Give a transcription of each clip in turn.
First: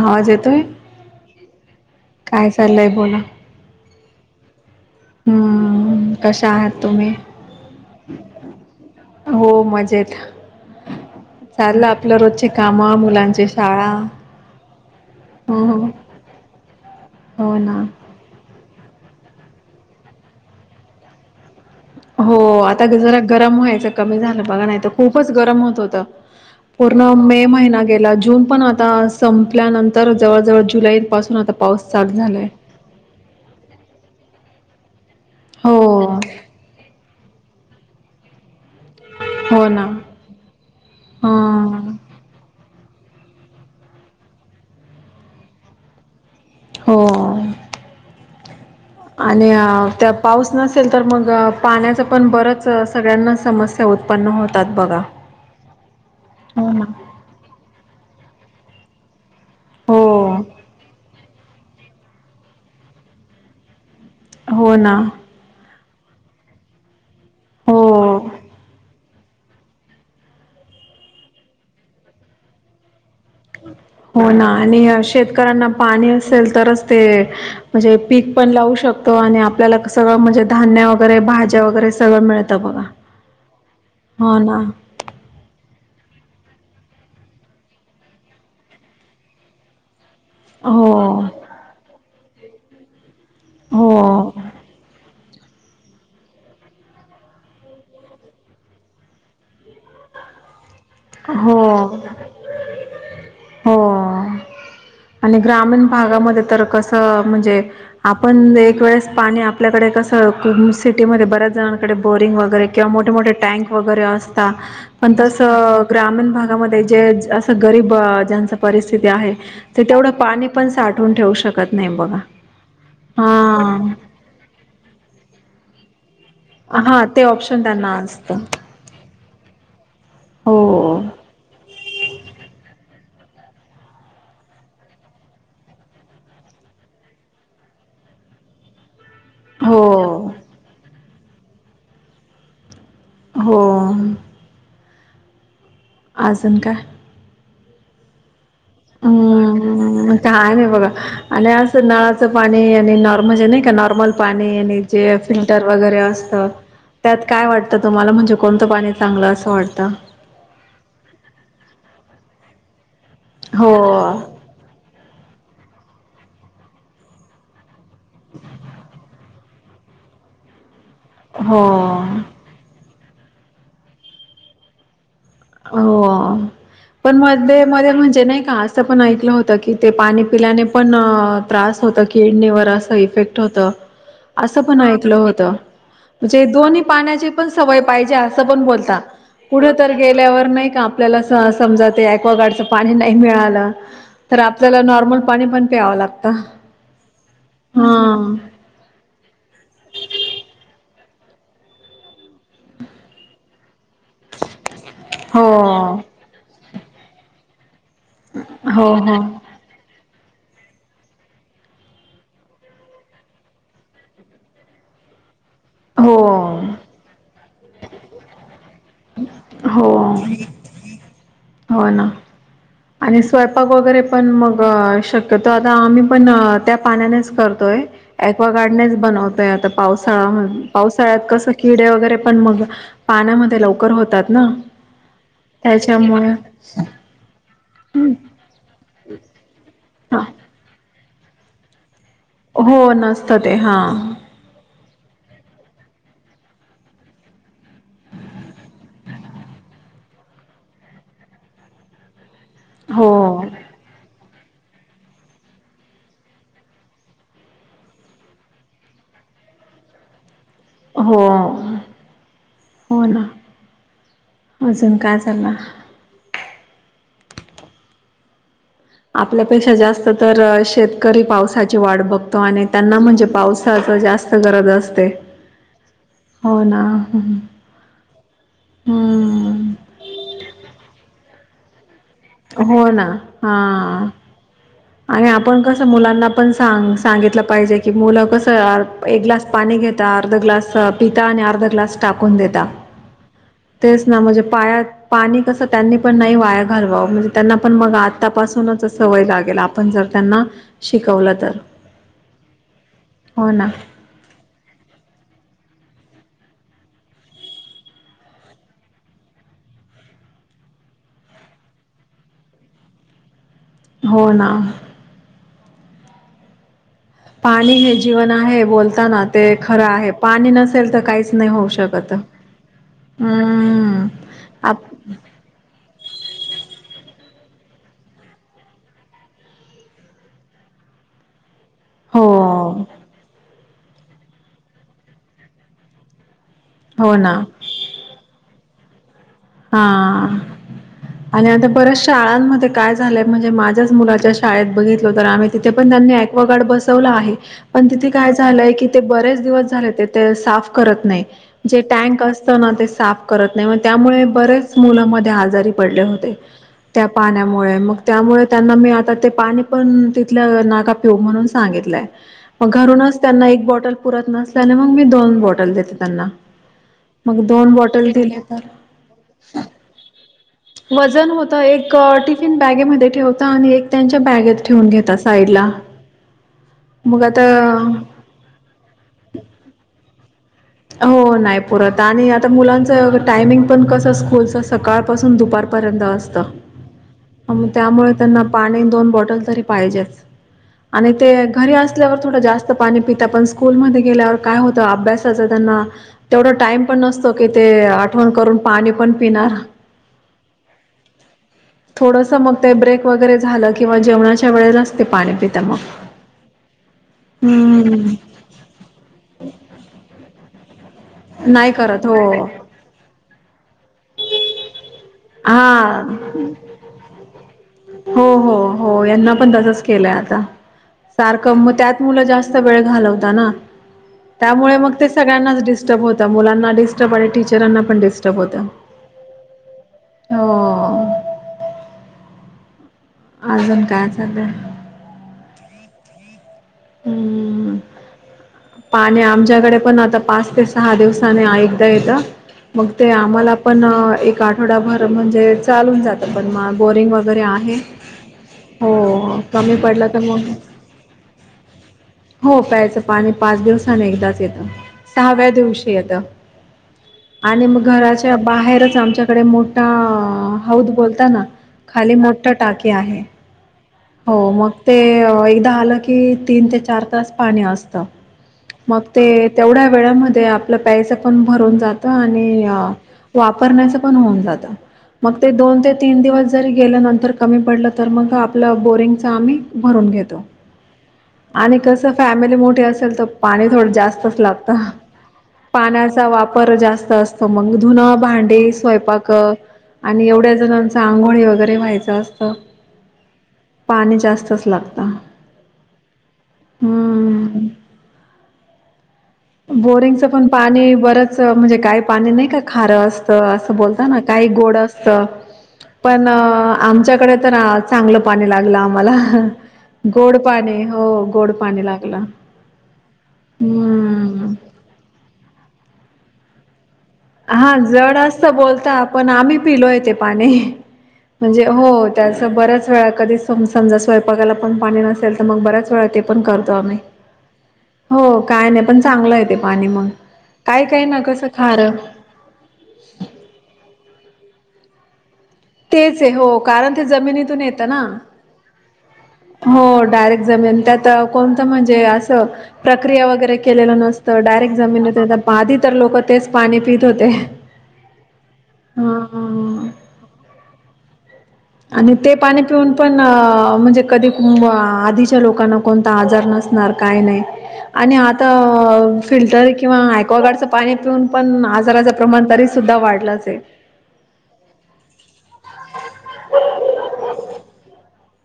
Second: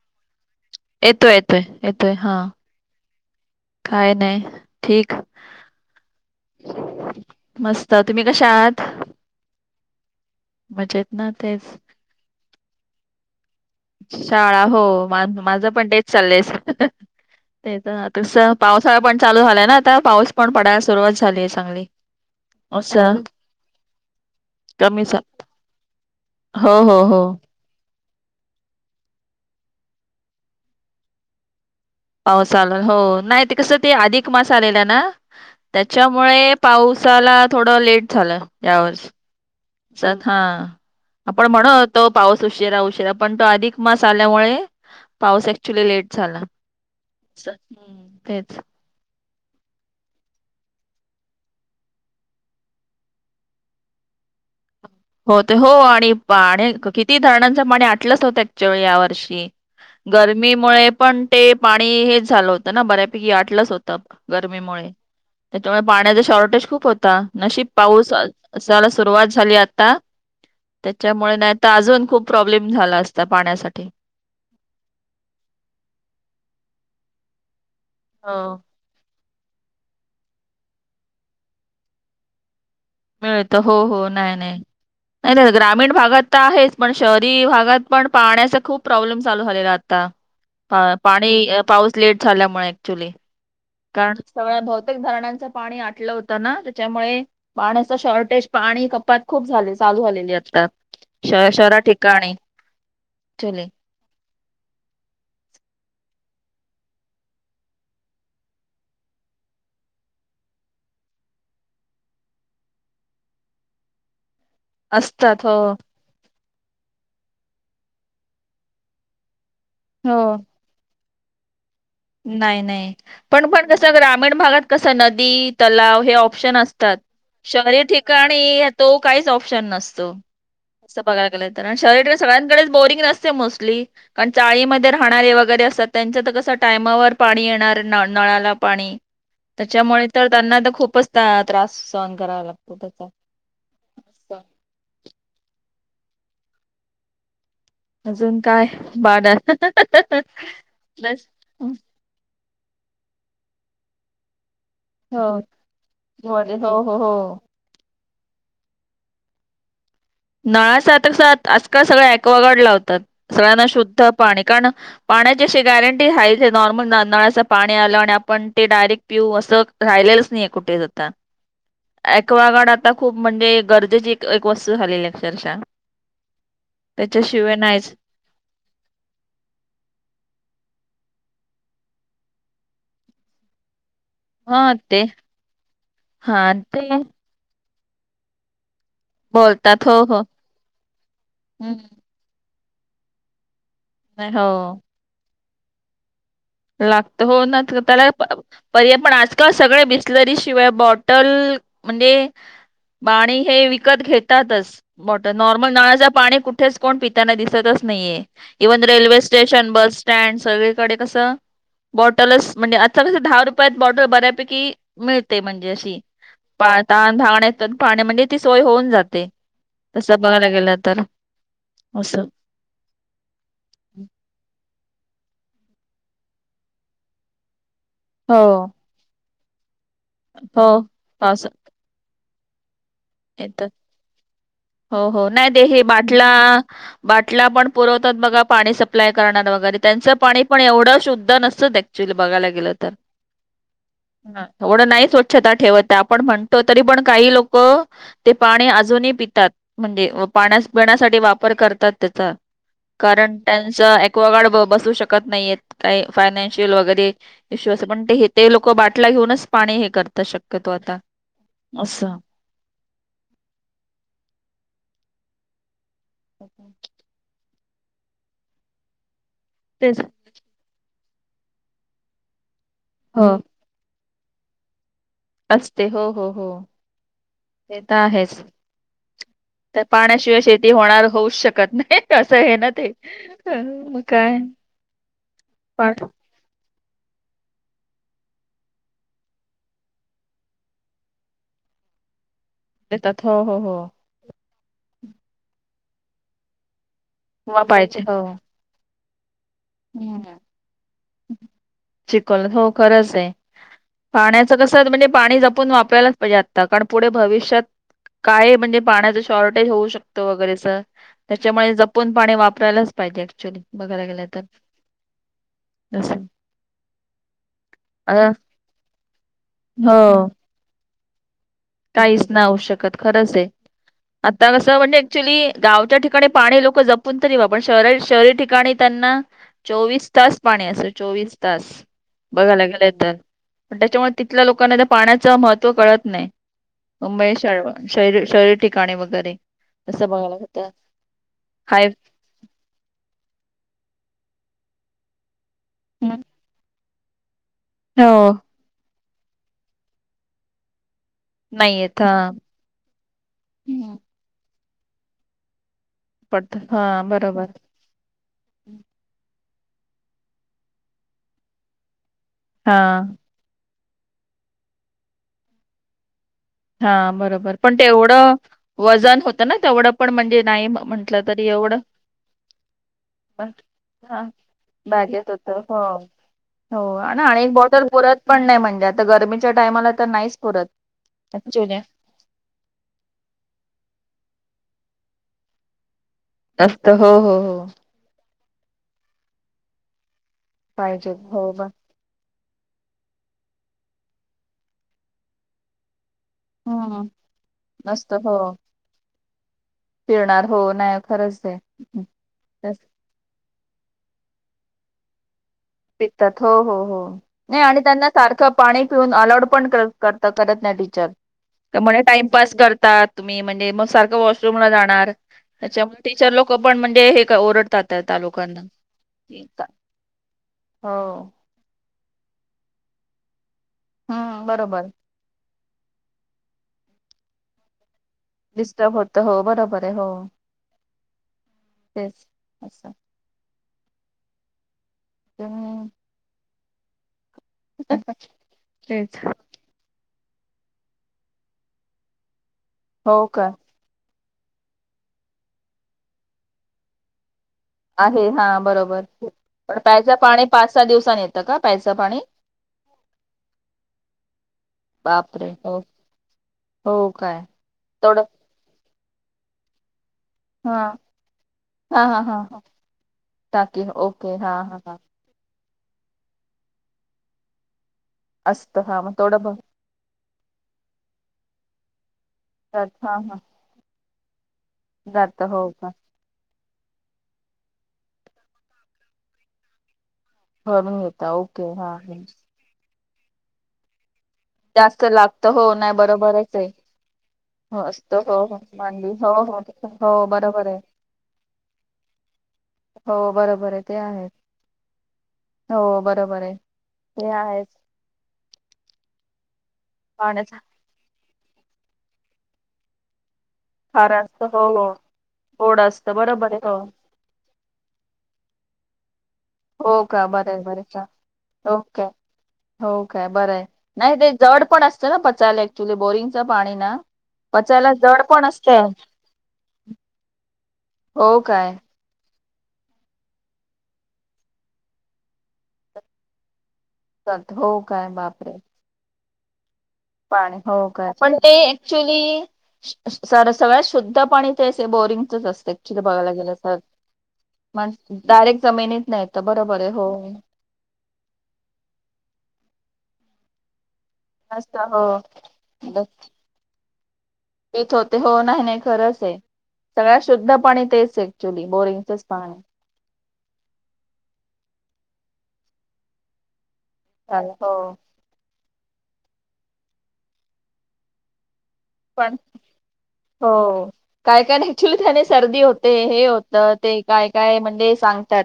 आवाज येतोय येतोय येतोय येतोय हा. काय चाललंय बोला काय नाही ठीक. हम्म कशा आहात तुम्ही मस्त तुम्ही कशा आहात? हो मजेत. मजेत ना तेच चाललं आपलं रोजचे काम मुलांचे शाळा हो मा हो माझं हो पण तेच चाललंय. हो ते ना तर तस पावसाळा पण चालू झालाय ना आता पाऊस पण पडायला सुरुवात झालीय चांगली. हो आता जरा असं गरम व्हायच कमी झालं बघा नाही तर कमीच खूपच गरम होत होत. हो हो पूर्ण हो मे महिना गेला. जून पण आता संपल्यानंतर जवळ जवळ जुलै पासून आता पाऊस चालू झालाय. पाऊस आला हो नाही कस ते अधिक मास आलेला ना हो त्याच्यामुळे पाऊस चला थोडं लेट झालं यावर हो ना चल हा. आपण म्हणत हा होतो पाऊस उशिरा उशिरा पण तो अधिक मास आल्यामुळे पाऊस ऍक्च्युली लेट झाला. हो. हम्म तेच. आणि त्या पाऊस नसेल तर मग पाण्याचं पण बरंच सगळ्यांना समस्या ते उत्पन्न होतात बघा. हो ते हो आणि पाणी हो ना. आणि किती धरणांचं पाणी आटलंच होतं ऍक्च्यु या वर्षी. हो गरमीमुळे पण ते पाणी हेच झालं होतं ना बऱ्यापैकी आटलंच होतं. हो गरमीमुळे ना त्याच्यामुळे पाण्याचा शॉर्टेज खूप होता नशीब हो पाऊस अस सुरुवात झाली आता त्याच्यामुळे नाही तर अजून खूप प्रॉब्लेम झाला असता पाण्यासाठी. हो ना आणि शेतकऱ्यांना पाणी असेल तरच ते म्हणजे पीक हो पण लावू शक आणि आपल्याला सगळं म्हणजे धान्य वगैरे, भाज्या वगैरे सगळं मिळतं बघा. मिळत हो हो. नाही नाही. नाही नाही ग्रामीण भागात तर आहेच, पण शहरी भागात पण पाण्याचा खूप प्रॉब्लेम चालू झालेला आता. ह हो पाणी पाऊस लेट झाल्यामुळे ऍक्च्युली. हो कारण सगळ्या बहुतेक धरणांचं पाणी आटलं होतं ना त्याच्यामुळे पाण्याच शॉर्टेज, पाणी कपात खूप झाले चालू झालेली आता श हो शहरा ठिकाणी चले हो. आणि ग्रामीण भागामध्ये तर कसं म्हणजे आपण एक वेळेस पाणी आपल्याकडे कस सिटीमध्ये बऱ्याच जणांकडे बोरिंग वगैरे किंवा मोठे मोठे टँक वगैरे असतात पण असतात हो तसं ग्रामीण भागामध्ये जे असं गरीब ज्यांच परिस्थिती आहे ते तेवढं हो पाणी पण साठवून ठेवू शकत नाही बघा नाही नाही पण पण कस हा ग्रामीण भागात कस नदी, तलाव हे ऑप्शन असतात. हा ते ऑप्शन शहरी त्यांना असतं ठिकाणी तो काहीच ऑप्शन नसतो. हो. असं बघायला तर आणि शहरी सगळ्यांकडेच बोरिंग नसते मोस्टली. कारण चाळीमध्ये राहणारे वगैरे असतात त्यांच तर कस टायमावर पाणी येणार न नळाला पाणी, त्याच्यामुळे तर हो त्यांना खूपच त्रास सहन करावा लागतो त्याचा. हो. अजून काय? अजून काय? बाड हम्म. मग काही नाही बघा बस आणि असं नळ च पाणी आणि नॉर्मल नाही का नॉर्मल पाणी आणि जे हो फिल्टर वगैरे असत हो हो हो त्यात काय वाट आता तुम्हाला म्हणजे कोणतं पाणी चांगलं असं वाटतं? नळासात सात आजकाल सगळे ॲक्वागाड लावतात. सगळ्यांना हो शुद्ध पाणी कारण पाण्याची अशी गॅरंटी आहे, जे नॉर्मल नळाच पाणी आलं आणि आपण ते डायरेक्ट पिऊ असं राहिलेलंच नाही कुठे आता हो अ‍ॅक्वागार्ड आता खूप म्हणजे गरजेची एक वस्तू झालेली आहे. हो पण त्याच्याशिवाय मध्ये मध्ये नाहीच म्हणजे नाही का असं पण ऐकलं होतं की ते पाणी पिल्याने पण त्रास होतो किडणीवर असं इफेक्ट होतं. असं हा पण ते ऐकलं होत हा म्हणजे दोन्ही ते पाण्याचे पण सवय पाहिजे असं पण बोलता. कुठ बोलतात तर हो. हो. गेल्यावर नाही का आपल्याला हम्म. समजा ते अक्वागार्डच पाणी नाही मिळालं. नाही, तर हो आपल्याला नॉर्मल पाणी पण प्यावं लागतं. लागत हो ना त्याला हा पर्याय पण आजकाल सगळे बिसलेरी शिवाय बॉटल म्हणजे पाणी हे विकत घेतातच. वॉटर नॉर्मल हो नळाच पाणी कुठेच कोण पिताना दिसतच नाहीये इव्हन हो रेल्वे हो स्टेश शन बस स्टँड सगळीकडे कसं? बॉटलच म्हणजे आज कसं दहा रुपयात बॉटल बऱ्यापैकी मिळते म्हणजे हो पा तहान भागण्याचं पाण्यामध्ये म्हणजे ती सोय होऊन जाते. हो तस बघायला गेलं तर हो ना. असं आणि स्वयंपाक वगैरे पण मग शक्यतो आता आम्ही पण त्या पाण्यानेच करतोय. हो अक्वागार्डनेच बनवतय आता पावसाळा हो पावसाळ्यात कस पावसात किडे वगैरे पण मग येतात पाण्यामध्ये लवकर होतात ना त्याच्यामुळे बाटल्या पण पुरवतात बघा पाणी सप्लाय करणार वगैरे त्यांचं हा पाणी च बघाला हो नसतं ते हां. ह थोडं नाही स्वच्छता ठेवत आपण म्हणतो तरी पण काही लोक ते पाणी अजूनही पितात म्हणजे पाण्या पिण्यासाठी वापर करतात त्याचा हो कारण त्यांच अक्वागार्ड बसू शकत नाहीेत काही फायनान्शियल वगैरे इश्यू अस पण ते ते लोक बाटल्या घेऊनच पाणी हे करता शक्यतो आता हो असं. हो ना अजून का चाललं. हो. आपल्यापेक्षा तेच जास्त तर शेतकरी पावसाची वाट बघतो आणि त्यांना म्हणजे हो पाऊस जास्त गरज असते. असते हो हो हो ते तर आहेच. हम्म पाण्याशिवाय शेती होणार होऊच शकत नाही असं हे ना हो ते हा मग काय? आणि आपण कसं पाठ मुलांना पण सांग सांगितलं पाहिजे की मुलं कसं एक ग्लास पाणी घेता अर्ध ग्लास पिता आणि अर्ध ग्लास टाकून देेतता. देतात हो हो हो. म्हणजे पाया पाणी कस त्यांनी पण नाही वाया घरव म्हणजे त्यांना वा पण मग पाहिजे हो आतापासूनच सवय लागेल आपण जर हम्म त्यांना शिकवलं तर चिकल हो खरंच आहे हो ना. पाण्याचं कसं म्हणजे पाणी जपून वापरायलाच पाहिजे आता कारण पुढे भविष्यात काय म्हणजे पाण्याचं शॉर्टेज होऊ शकतं वगैरेच त्याच्यामुळे जपून पाणी वापरायलाच पाहिजे ऍक्च्युअली बघायला गेलं हो तर ना जसं. पाणी हे जीवन आहे बोलताना ते खरं आहे हो पाणी नसेल तर काहीच नाही होऊ शकत. काहीच नाही होऊ शकत खरंच आहे हम्म आ. कसं आप म्हणजे ऍक्च्युली गावच्या ठिकाणी पाणी लोक जपून तरी वापरतात व पण शहरी ठिकाणी त्यांना चोवीस तास पाणी अस अस चोवीस तास हो. घा त्याच्यामुळे तिथल्या लोकांना पाण्याचं महत्व कळत नाही. हो ना मुंबई शरी शरीर ठिकाणी वगैरे हा तसं बघायला होतं आणि आता हाय बऱ्याच शाळांमध्ये काय झालंय म्हणजे माझ्याच मुलाच्या शाळेत बघितल तर आम्ही तिथे पण त्यांनी हम्म. एक्वागार्ड बसवला आहे. पण हो तिथे काय झालंय की ते बरेच दिवस झाले ते ते साफ करत नाही. नाही जे येत हा टँक असत ना ते साफ करत नाही त्यामुळे बरेच मुलामध्ये आजारी पडले होते. पडत हा त्या बरोबर पाण्यामुळे मग त्यामुळे त्यांना मी आता ते पाणी पण तिथल्या नका पिऊ म्हणून सांगितलंय मग हा घरूनच त्यांना एक बॉटल पुरत नसल्याने मग मी दोन बॉटल देते त्यांना हा मग बरोबर दोन पण ते बॉटल एवढं दिले तर वजन होत. वजन होत एवढं एक टिफिन बॅगेमध्ये ठेवत आणि एक त्यांच्या हा बॅगेत ठेवून घेता बॅगेत साईड होतं ला हो हो ना आणि एक बॉटल पुरत पण नाही म्हणजे आता गर्मीच्या टायमाला तर नाहीच पुरत हो नाही ऍक्च्युली. पुरत आणि आता मुलांचं टायमिंग पण कसं स्कूलचं सकाळपासून दुपारपर्यंत असतं. असतं हो हो हो. त्यामुळे त्यांना पाणी दोन बॉटल तरी पाहिजेच आणि पाहिजे ते हो ब घरी अस असल्यावर थोडं जास्त पाणी पिता पण स्कूल मध्ये गेल्यावर काय होत अभ्यासाच त्यांना तेवढा टाइम पण हम्म नसतो की ते मस्त आठवण हो करून पाणी पण पिणार फिरणार हो नाही खरच दे थोडंसं मग ते ब्रेक वगैरे झालं किंवा जेवणाच्या वेळेलाचते पाणी पिता मग हो नाही आणि हम्म. त्यांना सारख पाणी पिऊन अलरड पण कर करत नाही टीचर नाही त्यामुळे करत हो टाइमपस करतात. तुम्ही म्हणजे मग सारखं वॉशरूम ला जाणार अच्छा मग हा टीचर लोक पण म्हणजे हे काय ओरडतात त्यालोकांना केल्या आता. हो. त्यात मग मुलं ज्यास्त वेळ घालवता ना हम्म त्यामुळे बरोबर मग सग्यांनाच डिस्टब होता मुलांना डिस्टब आणि टीचरांना पण डस्टब डिस्टब होत हो बरोबर आहे हो ह.. तेच अस. अजून काय चालंय? ह. हम्म पाणी आमच्याकडे पण आता पाच ते सहा दिवसाने एकदा येतं मग ते हो का आम्हाला पण एक आठवडाभर म्हणजे चालून जातं पण म बोरिंग वगैरे आहे आहे हा बरोबर हो कमी पण पडलं प्यायचं तर पाणी मग पाच सहा दिवसनी येतं का प्यायचं पाणी? हो प्यायचं पाणी पाच दिवसान एकदाच येतं सहाव्या बापरे हो दिवशी येतं. हो काय आणि मग तेवढं घराच्या बाहेरच आमच्याकडे मोठा हा हौद बोलताना हा खाली हा हा मोठा हा टाकी आहे. टाकी ओके हो हा मग हा हा ते एकदा आलं की तीन ते चार तास पाणी असत. असतं हा मग ते तेवढं बघ तेवढ्या वेळामध्ये आपलं प्यायचं पण भरून जातं आणि हा हा वापरण्याचं पण होऊन जातं. मग जात ते हो दोन का ते तीन दिवस जरी गेलं नंतर कमी पडलं तर मग आपलं बोरिंगच आम्ही भरून घेतो भरून घेता ओके आणि हा कसं हा. फॅमिली मोठी असेल तर पाणी थोडं जास्तच लागतं जास्त लागत हो नाही पाण्याचा बरोबरच आहे वापर जास्त असतो मग हो धुनं, असतं हो हो भांडे, मांडली स्वयंपाक हो हो हो आणि एवढ्या बरोबर आहे जणांच आंघोळी वगैरे व्हायचं असतं. हो बरोबर आहे. ते पाणी आहे जास्तच लागतं. हो बरोबर आहे ते आहे. हम्म. बोरिंगचं पण पाण्याचा पाणी बरंच म्हणजे काही पाणी नाही का खारं असत. अस बोलता खार ना असतं काही हो गोड हो असत गोड असतं पण बरोबर आहे हो आमच्याकडे तर चांगलं पाणी लागलं आम्हाला. हो काय गोड बर आहे बर पाणी आहे हो गोड पाणी लागलं. हो का बर आहे नाही ते हम्म. जाड पण असतं ना पचायला ऍक्च्युली बोरिंगच पाणी ना हा पचायला जड पण असत असतं बोलता आपण आम्ही पिलो आहे तेे पाणी हो म्हणजे काय हो त्यासं बऱ्याच वेळा कधी स समजा स्वयंपाकाला पण पाणी नसेल तर मग बऱ्याच वेळा ते पण करतो आम्ही. चालत हो काय हो बापरे काय नाही पण चांगलं येत पाणी म. हो काय पण ते क्च्युली सगळ्यात शुद्ध पाणी ते बोरिंगच असते. तसं जर तेच आहे बघायला गेले हो तर कारण जमिनीतून येतं ना. ते डायरेक्ट जमिनीतन येते. हो डायरेक्ट जमीन त्यात कोणतं म्हणजे असं प्रक्रिया वगैरे केलेलं नसत. तर डायरेक्ट जमीनी हो आधी तर लोक तेच पाणी पित होते. तेच होते हो नाही नाही हा खरंच आहे हा सगळ्यात शुद्धपणी तेच ये. आणि ते पाणी. न पण म्हणजे कधी आधीच्या लोकांना कोणता आजार नसणार काय नाही चालेल हो आणि आता फिल्टर किंवा यक्वागार्डचं पाणी पिऊन पण आजाराचं पण प्रमाण तरी सुद्धा वाढलंच आहे. हो. काय काय ऍक्च्युली त्याने सर्दी होते हे होतं ते काय काय म्हणजे सांगतात.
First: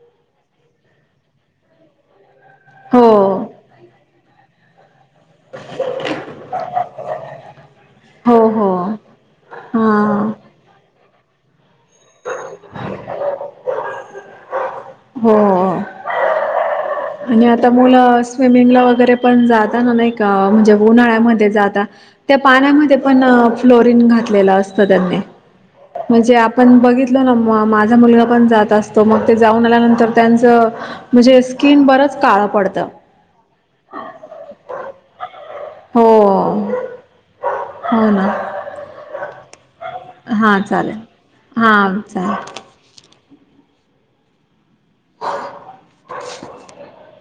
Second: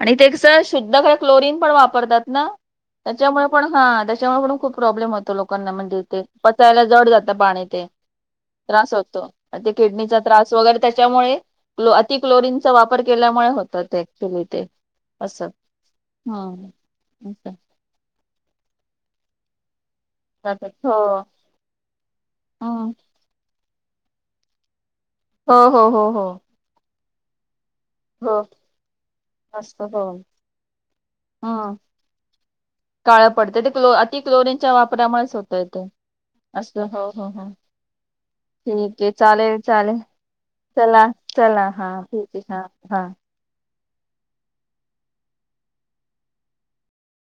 आणि ते शुद्धकडे क्लोरन पण वापरतात ना हो त्याच्यामुळे पण हा त्याच्यामुळे पण खूप प्रॉब्लेम होतो लोकांना म्हणजे ते पचायला जड जातं पाणी ते. हो हो त्रास होतो आणि ते किडनीचा हा. त्रास वगैरे त्याच्यामुळे लो अति क्लोरीनचा वापर केल्यामुळे होत ते ऍक्चुली ते हो अस. हा. आणि आता मुलं स्विमिंगला वगैरे पण जाता ना नाही का जातात. म्हणजे हो उन्हाळ्यामध्ये जातात त्या हम्म पाण्यामध्ये पण फ्लोरन घातलेलं असतं त्यांनी. हो हो हो हो. पण बघितल ना मग माझ माझा मुलगा हो. पण जात असतो मग ते जाऊन असत हो आल्यानंतर त्यांच म्हणजे अस बराच काळ पडत. काळ पडतं ते क्लो अति क्लोरीनच्या वापरामुळेच होत. य हो असं हं हं हो ना ठीक आहे चालेलं चालेलं. हां चालेल चला चला हा हां ठीक चालेल ये हा हा. [unintelligible]